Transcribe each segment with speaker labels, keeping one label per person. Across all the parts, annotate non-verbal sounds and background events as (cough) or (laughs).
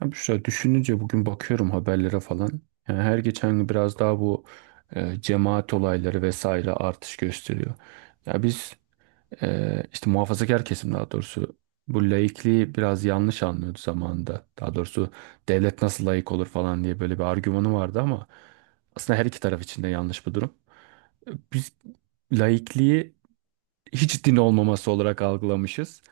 Speaker 1: Ya Büşra düşününce bugün bakıyorum haberlere falan. Yani her geçen gün biraz daha bu cemaat olayları vesaire artış gösteriyor. Ya biz işte muhafazakar kesim, daha doğrusu bu laikliği biraz yanlış anlıyordu zamanında. Daha doğrusu devlet nasıl laik olur falan diye böyle bir argümanı vardı, ama aslında her iki taraf için de yanlış bu durum. Biz laikliği hiç din olmaması olarak algılamışız.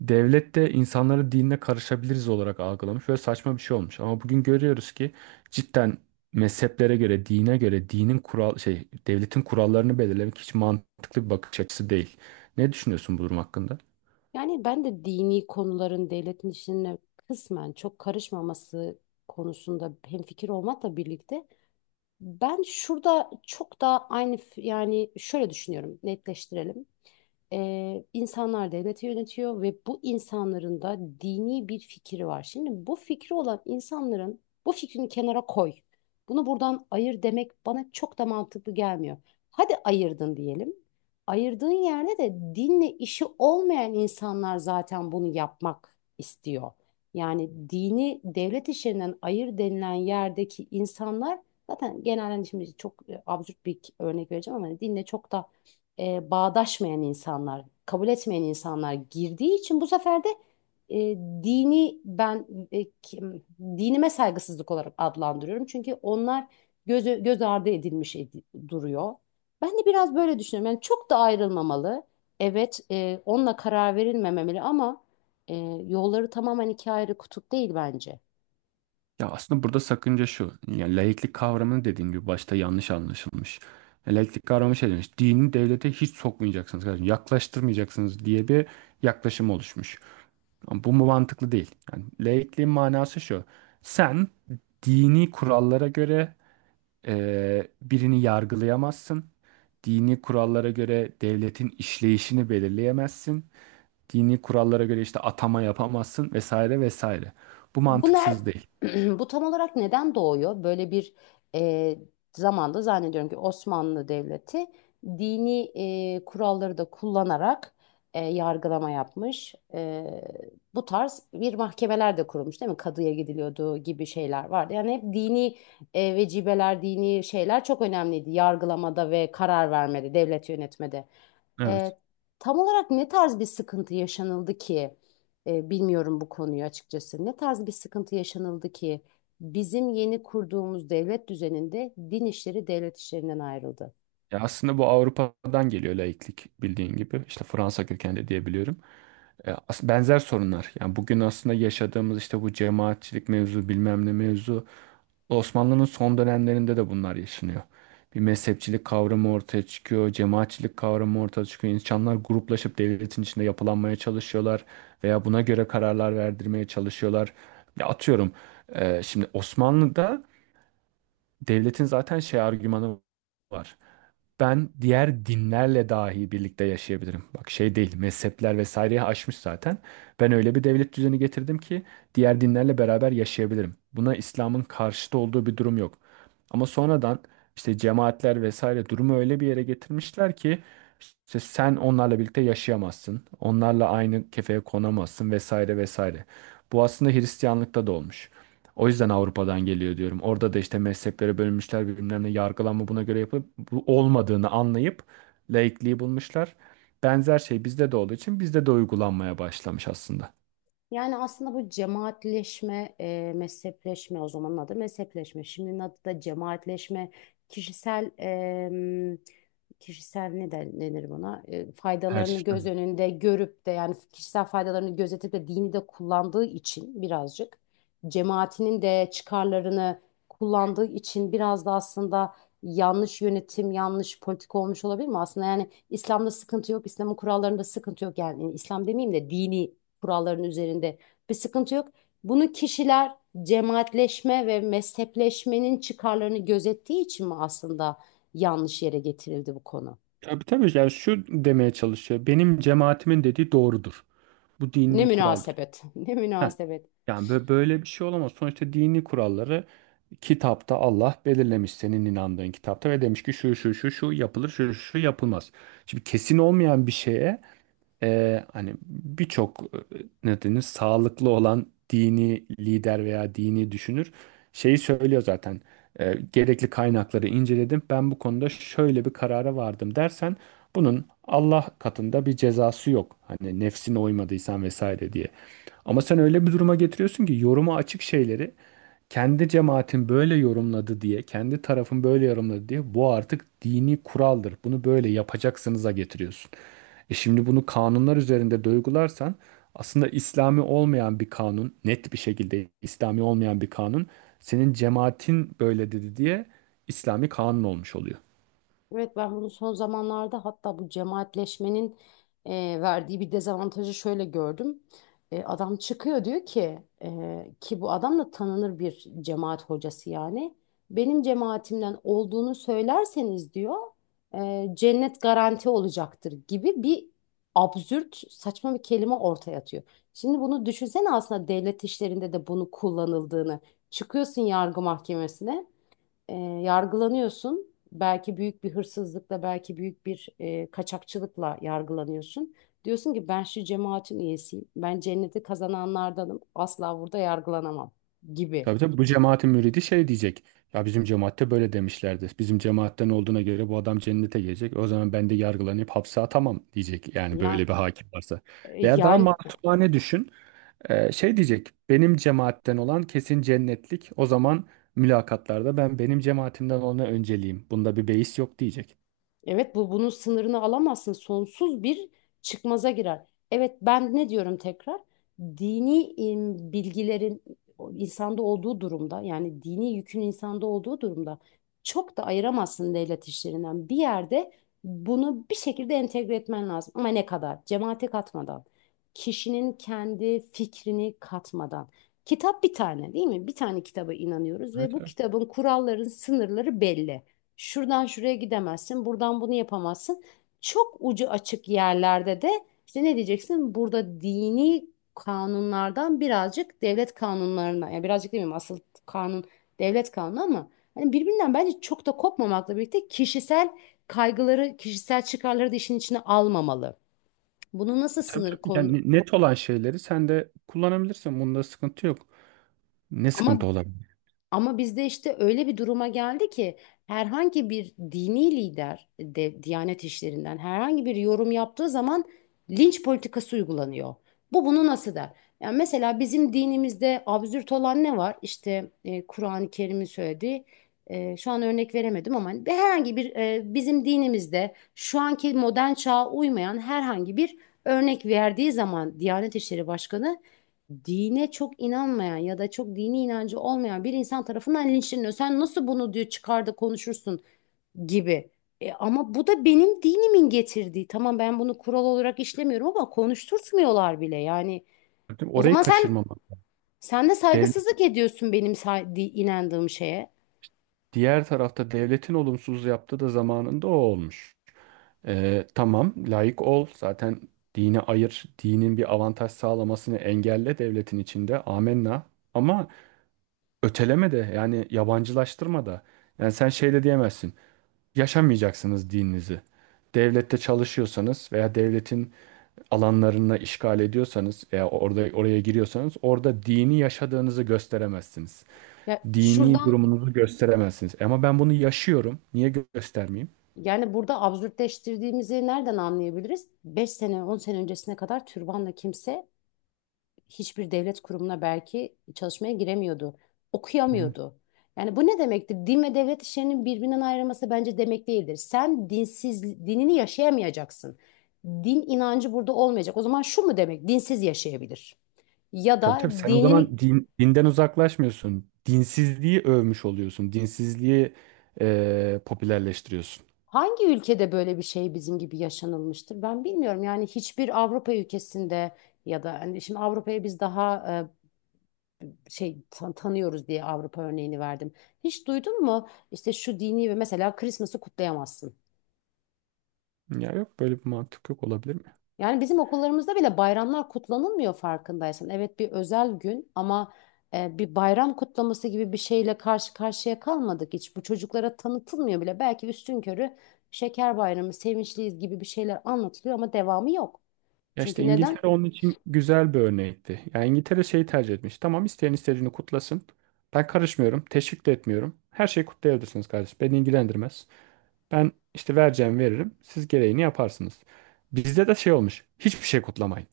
Speaker 1: Devlet de insanları dinine karışabiliriz olarak algılamış. Böyle saçma bir şey olmuş. Ama bugün görüyoruz ki cidden mezheplere göre, dine göre, dinin kural şey, devletin kurallarını belirlemek hiç mantıklı bir bakış açısı değil. Ne düşünüyorsun bu durum hakkında?
Speaker 2: Yani ben de dini konuların devletin işine kısmen çok karışmaması konusunda hemfikir olmakla birlikte ben şurada çok daha aynı yani şöyle düşünüyorum, netleştirelim. İnsanlar devleti yönetiyor ve bu insanların da dini bir fikri var. Şimdi bu fikri olan insanların bu fikrini kenara koy. Bunu buradan ayır demek bana çok da mantıklı gelmiyor. Hadi ayırdın diyelim. Ayırdığın yerde de dinle işi olmayan insanlar zaten bunu yapmak istiyor. Yani dini devlet işlerinden ayır denilen yerdeki insanlar zaten genelde şimdi çok absürt bir örnek vereceğim ama hani dinle çok da bağdaşmayan insanlar, kabul etmeyen insanlar girdiği için bu sefer de e, dini ben dinime saygısızlık olarak adlandırıyorum. Çünkü onlar göz ardı edilmiş duruyor. Ben de biraz böyle düşünüyorum. Yani çok da ayrılmamalı. Evet, onunla karar verilmemeli ama e, yolları tamamen iki ayrı kutup değil bence.
Speaker 1: Ya aslında burada sakınca şu. Yani laiklik kavramını dediğim gibi başta yanlış anlaşılmış. Ya laiklik kavramı şey demiş. Dini devlete hiç sokmayacaksınız kardeşim. Yaklaştırmayacaksınız diye bir yaklaşım oluşmuş. Ama bu mu mantıklı değil. Yani laikliğin manası şu. Sen dini kurallara göre birini yargılayamazsın. Dini kurallara göre devletin işleyişini belirleyemezsin. Dini kurallara göre işte atama yapamazsın vesaire vesaire. Bu
Speaker 2: Bu ner
Speaker 1: mantıksız değil.
Speaker 2: (clears throat) bu tam olarak neden doğuyor? Böyle bir e, zamanda zannediyorum ki Osmanlı Devleti dini kuralları da kullanarak yargılama yapmış. Bu tarz bir mahkemeler de kurulmuş değil mi? Kadıya gidiliyordu gibi şeyler vardı. Yani hep dini vecibeler, dini şeyler çok önemliydi yargılamada ve karar vermede, devlet yönetmede.
Speaker 1: Evet.
Speaker 2: E, Tam olarak ne tarz bir sıkıntı yaşanıldı ki? Bilmiyorum bu konuyu açıkçası. Ne tarz bir sıkıntı yaşanıldı ki bizim yeni kurduğumuz devlet düzeninde din işleri devlet işlerinden ayrıldı?
Speaker 1: Ya aslında bu Avrupa'dan geliyor laiklik, bildiğin gibi. İşte Fransa kökenli diyebiliyorum. Benzer sorunlar. Yani bugün aslında yaşadığımız işte bu cemaatçilik mevzu bilmem ne mevzu Osmanlı'nın son dönemlerinde de bunlar yaşanıyor. Bir mezhepçilik kavramı ortaya çıkıyor, cemaatçilik kavramı ortaya çıkıyor. İnsanlar gruplaşıp devletin içinde yapılanmaya çalışıyorlar veya buna göre kararlar verdirmeye çalışıyorlar. Ya atıyorum, şimdi Osmanlı'da devletin zaten şey argümanı var, ben diğer dinlerle dahi birlikte yaşayabilirim. Bak şey değil, mezhepler vesaireyi aşmış zaten. Ben öyle bir devlet düzeni getirdim ki diğer dinlerle beraber yaşayabilirim. Buna İslam'ın karşıtı olduğu bir durum yok. Ama sonradan işte cemaatler vesaire durumu öyle bir yere getirmişler ki işte sen onlarla birlikte yaşayamazsın. Onlarla aynı kefeye konamazsın vesaire vesaire. Bu aslında Hristiyanlıkta da olmuş. O yüzden Avrupa'dan geliyor diyorum. Orada da işte mezheplere bölünmüşler, birbirlerine yargılanma buna göre yapıp bu olmadığını anlayıp laikliği bulmuşlar. Benzer şey bizde de olduğu için bizde de uygulanmaya başlamış aslında.
Speaker 2: Yani aslında bu cemaatleşme, mezhepleşme, o zamanın adı mezhepleşme. Şimdinin adı da cemaatleşme, kişisel em, kişisel denir buna?
Speaker 1: Her
Speaker 2: Faydalarını göz önünde görüp de, yani kişisel faydalarını gözetip de dini de kullandığı için, birazcık cemaatinin de çıkarlarını kullandığı için biraz da aslında yanlış yönetim, yanlış politika olmuş olabilir mi? Aslında yani İslam'da sıkıntı yok, İslam'ın kurallarında sıkıntı yok. Yani İslam demeyeyim de dini kuralların üzerinde bir sıkıntı yok. Bunu kişiler cemaatleşme ve mezhepleşmenin çıkarlarını gözettiği için mi aslında yanlış yere getirildi bu konu?
Speaker 1: tabii tabii yani şu demeye çalışıyor. Benim cemaatimin dediği doğrudur. Bu
Speaker 2: Ne
Speaker 1: dini kuraldır.
Speaker 2: münasebet, (laughs) ne
Speaker 1: Heh,
Speaker 2: münasebet.
Speaker 1: yani böyle bir şey olamaz. Sonuçta dini kuralları kitapta Allah belirlemiş, senin inandığın kitapta, ve demiş ki şu şu şu şu yapılır, şu şu şu yapılmaz. Şimdi kesin olmayan bir şeye hani birçok ne denir sağlıklı olan dini lider veya dini düşünür şeyi söylüyor zaten. E, gerekli kaynakları inceledim. Ben bu konuda şöyle bir karara vardım dersen bunun Allah katında bir cezası yok. Hani nefsine uymadıysan vesaire diye. Ama sen öyle bir duruma getiriyorsun ki yoruma açık şeyleri kendi cemaatin böyle yorumladı diye, kendi tarafın böyle yorumladı diye bu artık dini kuraldır. Bunu böyle yapacaksınıza getiriyorsun. E şimdi bunu kanunlar üzerinde duygularsan aslında İslami olmayan bir kanun, net bir şekilde İslami olmayan bir kanun, senin cemaatin böyle dedi diye İslami kanun olmuş oluyor.
Speaker 2: Evet, ben bunu son zamanlarda hatta bu cemaatleşmenin e, verdiği bir dezavantajı şöyle gördüm. Adam çıkıyor diyor ki, ki bu adam da tanınır bir cemaat hocası yani. Benim cemaatimden olduğunu söylerseniz diyor, cennet garanti olacaktır gibi bir absürt, saçma bir kelime ortaya atıyor. Şimdi bunu düşünsene, aslında devlet işlerinde de bunu kullanıldığını. Çıkıyorsun yargı mahkemesine, e, yargılanıyorsun. Belki büyük bir hırsızlıkla, belki büyük bir kaçakçılıkla yargılanıyorsun. Diyorsun ki ben şu cemaatin üyesiyim. Ben cenneti kazananlardanım. Asla burada yargılanamam gibi.
Speaker 1: Tabii tabii bu cemaatin müridi şey diyecek. Ya bizim cemaatte böyle demişlerdi. Bizim cemaatten olduğuna göre bu adam cennete gelecek. O zaman ben de yargılanıp hapse atamam diyecek. Yani böyle
Speaker 2: Ya,
Speaker 1: bir hakim varsa.
Speaker 2: e,
Speaker 1: Veya daha
Speaker 2: yani
Speaker 1: masumane düşün. Şey diyecek, benim cemaatten olan kesin cennetlik. O zaman mülakatlarda ben benim cemaatimden olana önceliyim. Bunda bir beis yok diyecek.
Speaker 2: Evet, bu bunun sınırını alamazsın. Sonsuz bir çıkmaza girer. Evet, ben ne diyorum tekrar? Bilgilerin insanda olduğu durumda, yani dini yükün insanda olduğu durumda çok da ayıramazsın devlet işlerinden. Bir yerde bunu bir şekilde entegre etmen lazım. Ama ne kadar? Cemaate katmadan. Kişinin kendi fikrini katmadan. Kitap bir tane değil mi? Bir tane kitaba inanıyoruz ve
Speaker 1: Evet,
Speaker 2: bu
Speaker 1: evet.
Speaker 2: kitabın kuralların sınırları belli. Şuradan şuraya gidemezsin, buradan bunu yapamazsın. Çok ucu açık yerlerde de işte ne diyeceksin? Burada dini kanunlardan birazcık devlet kanunlarına, yani birazcık demeyeyim, asıl kanun devlet kanunu ama hani birbirinden bence çok da kopmamakla birlikte kişisel kaygıları, kişisel çıkarları da işin içine almamalı. Bunu nasıl
Speaker 1: Tabii
Speaker 2: sınır
Speaker 1: tabii
Speaker 2: konu
Speaker 1: yani net olan şeyleri sen de kullanabilirsin. Bunda sıkıntı yok. Ne sıkıntı
Speaker 2: ama
Speaker 1: olabilir?
Speaker 2: Ama bizde işte öyle bir duruma geldi ki herhangi bir dini lider de Diyanet işlerinden herhangi bir yorum yaptığı zaman linç politikası uygulanıyor. Bu bunu nasıl der? Yani mesela bizim dinimizde absürt olan ne var? İşte Kur'an-ı Kerim'in söylediği, şu an örnek veremedim ama hani herhangi bir, bizim dinimizde şu anki modern çağa uymayan herhangi bir örnek verdiği zaman Diyanet İşleri Başkanı dine çok inanmayan ya da çok dini inancı olmayan bir insan tarafından linçleniyor. Sen nasıl bunu, diyor, çıkar da konuşursun gibi. Ama bu da benim dinimin getirdiği. Tamam, ben bunu kural olarak işlemiyorum ama konuşturtmuyorlar bile. Yani
Speaker 1: Değil mi?
Speaker 2: o
Speaker 1: Orayı
Speaker 2: zaman sen
Speaker 1: kaçırmamak.
Speaker 2: sen de
Speaker 1: Dev,
Speaker 2: saygısızlık ediyorsun benim inandığım şeye.
Speaker 1: Diğer tarafta devletin olumsuz yaptığı da zamanında o olmuş. Tamam layık ol. Zaten dini ayır. Dinin bir avantaj sağlamasını engelle devletin içinde. Amenna. Ama öteleme de yani yabancılaştırma da. Yani sen şey de diyemezsin. Yaşamayacaksınız dininizi. Devlette çalışıyorsanız veya devletin alanlarına işgal ediyorsanız veya orada oraya giriyorsanız orada dini yaşadığınızı gösteremezsiniz.
Speaker 2: Ya
Speaker 1: Dini
Speaker 2: şuradan
Speaker 1: durumunuzu gösteremezsiniz. Ama ben bunu yaşıyorum. Niye göstermeyeyim?
Speaker 2: Yani burada absürtleştirdiğimizi nereden anlayabiliriz? 5 sene 10 sene öncesine kadar türbanla kimse hiçbir devlet kurumuna belki çalışmaya giremiyordu.
Speaker 1: Yani.
Speaker 2: Okuyamıyordu. Yani bu ne demektir? Din ve devlet işlerinin birbirinden ayrılması bence demek değildir. Sen dinsiz, dinini yaşayamayacaksın. Din inancı burada olmayacak. O zaman şu mu demek? Dinsiz yaşayabilir. Ya
Speaker 1: Tabii
Speaker 2: da
Speaker 1: tabii sen o
Speaker 2: dinini
Speaker 1: zaman din, dinden uzaklaşmıyorsun. Dinsizliği övmüş oluyorsun. Dinsizliği popülerleştiriyorsun.
Speaker 2: Hangi ülkede böyle bir şey bizim gibi yaşanılmıştır? Ben bilmiyorum. Yani hiçbir Avrupa ülkesinde ya da hani, şimdi Avrupa'ya biz daha şey, tanıyoruz diye Avrupa örneğini verdim. Hiç duydun mu? İşte şu dini, ve mesela Christmas'ı kutlayamazsın.
Speaker 1: Ya yok böyle bir mantık, yok olabilir mi?
Speaker 2: Yani bizim okullarımızda bile bayramlar kutlanılmıyor, farkındaysan. Evet, bir özel gün ama bir bayram kutlaması gibi bir şeyle karşı karşıya kalmadık hiç. Bu çocuklara tanıtılmıyor bile. Belki üstünkörü şeker bayramı, sevinçliyiz gibi bir şeyler anlatılıyor ama devamı yok.
Speaker 1: Ya işte
Speaker 2: Çünkü neden?
Speaker 1: İngiltere onun için güzel bir örnekti. Ya İngiltere şeyi tercih etmiş. Tamam, isteyen istediğini kutlasın. Ben karışmıyorum. Teşvik de etmiyorum. Her şeyi kutlayabilirsiniz kardeşim. Beni ilgilendirmez. Ben işte vereceğim veririm. Siz gereğini yaparsınız. Bizde de şey olmuş. Hiçbir şey kutlamayın.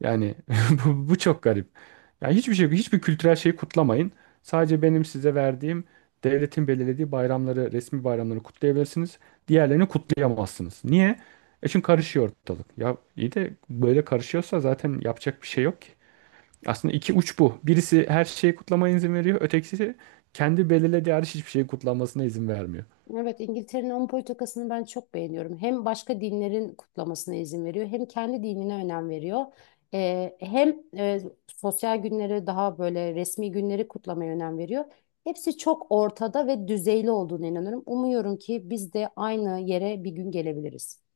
Speaker 1: Yani (laughs) bu çok garip. Yani hiçbir şey, hiçbir kültürel şeyi kutlamayın. Sadece benim size verdiğim devletin belirlediği bayramları, resmi bayramları kutlayabilirsiniz. Diğerlerini kutlayamazsınız. Niye? E çünkü karışıyor ortalık. Ya iyi de böyle karışıyorsa zaten yapacak bir şey yok ki. Aslında iki uç bu. Birisi her şeyi kutlamaya izin veriyor. Ötekisi kendi belirlediği hariç hiçbir şeyi kutlanmasına izin vermiyor.
Speaker 2: Evet, İngiltere'nin onun politikasını ben çok beğeniyorum. Hem başka dinlerin kutlamasına izin veriyor, hem kendi dinine önem veriyor. Hem sosyal günleri, daha böyle resmi günleri kutlamaya önem veriyor. Hepsi çok ortada ve düzeyli olduğuna inanıyorum. Umuyorum ki biz de aynı yere bir gün gelebiliriz.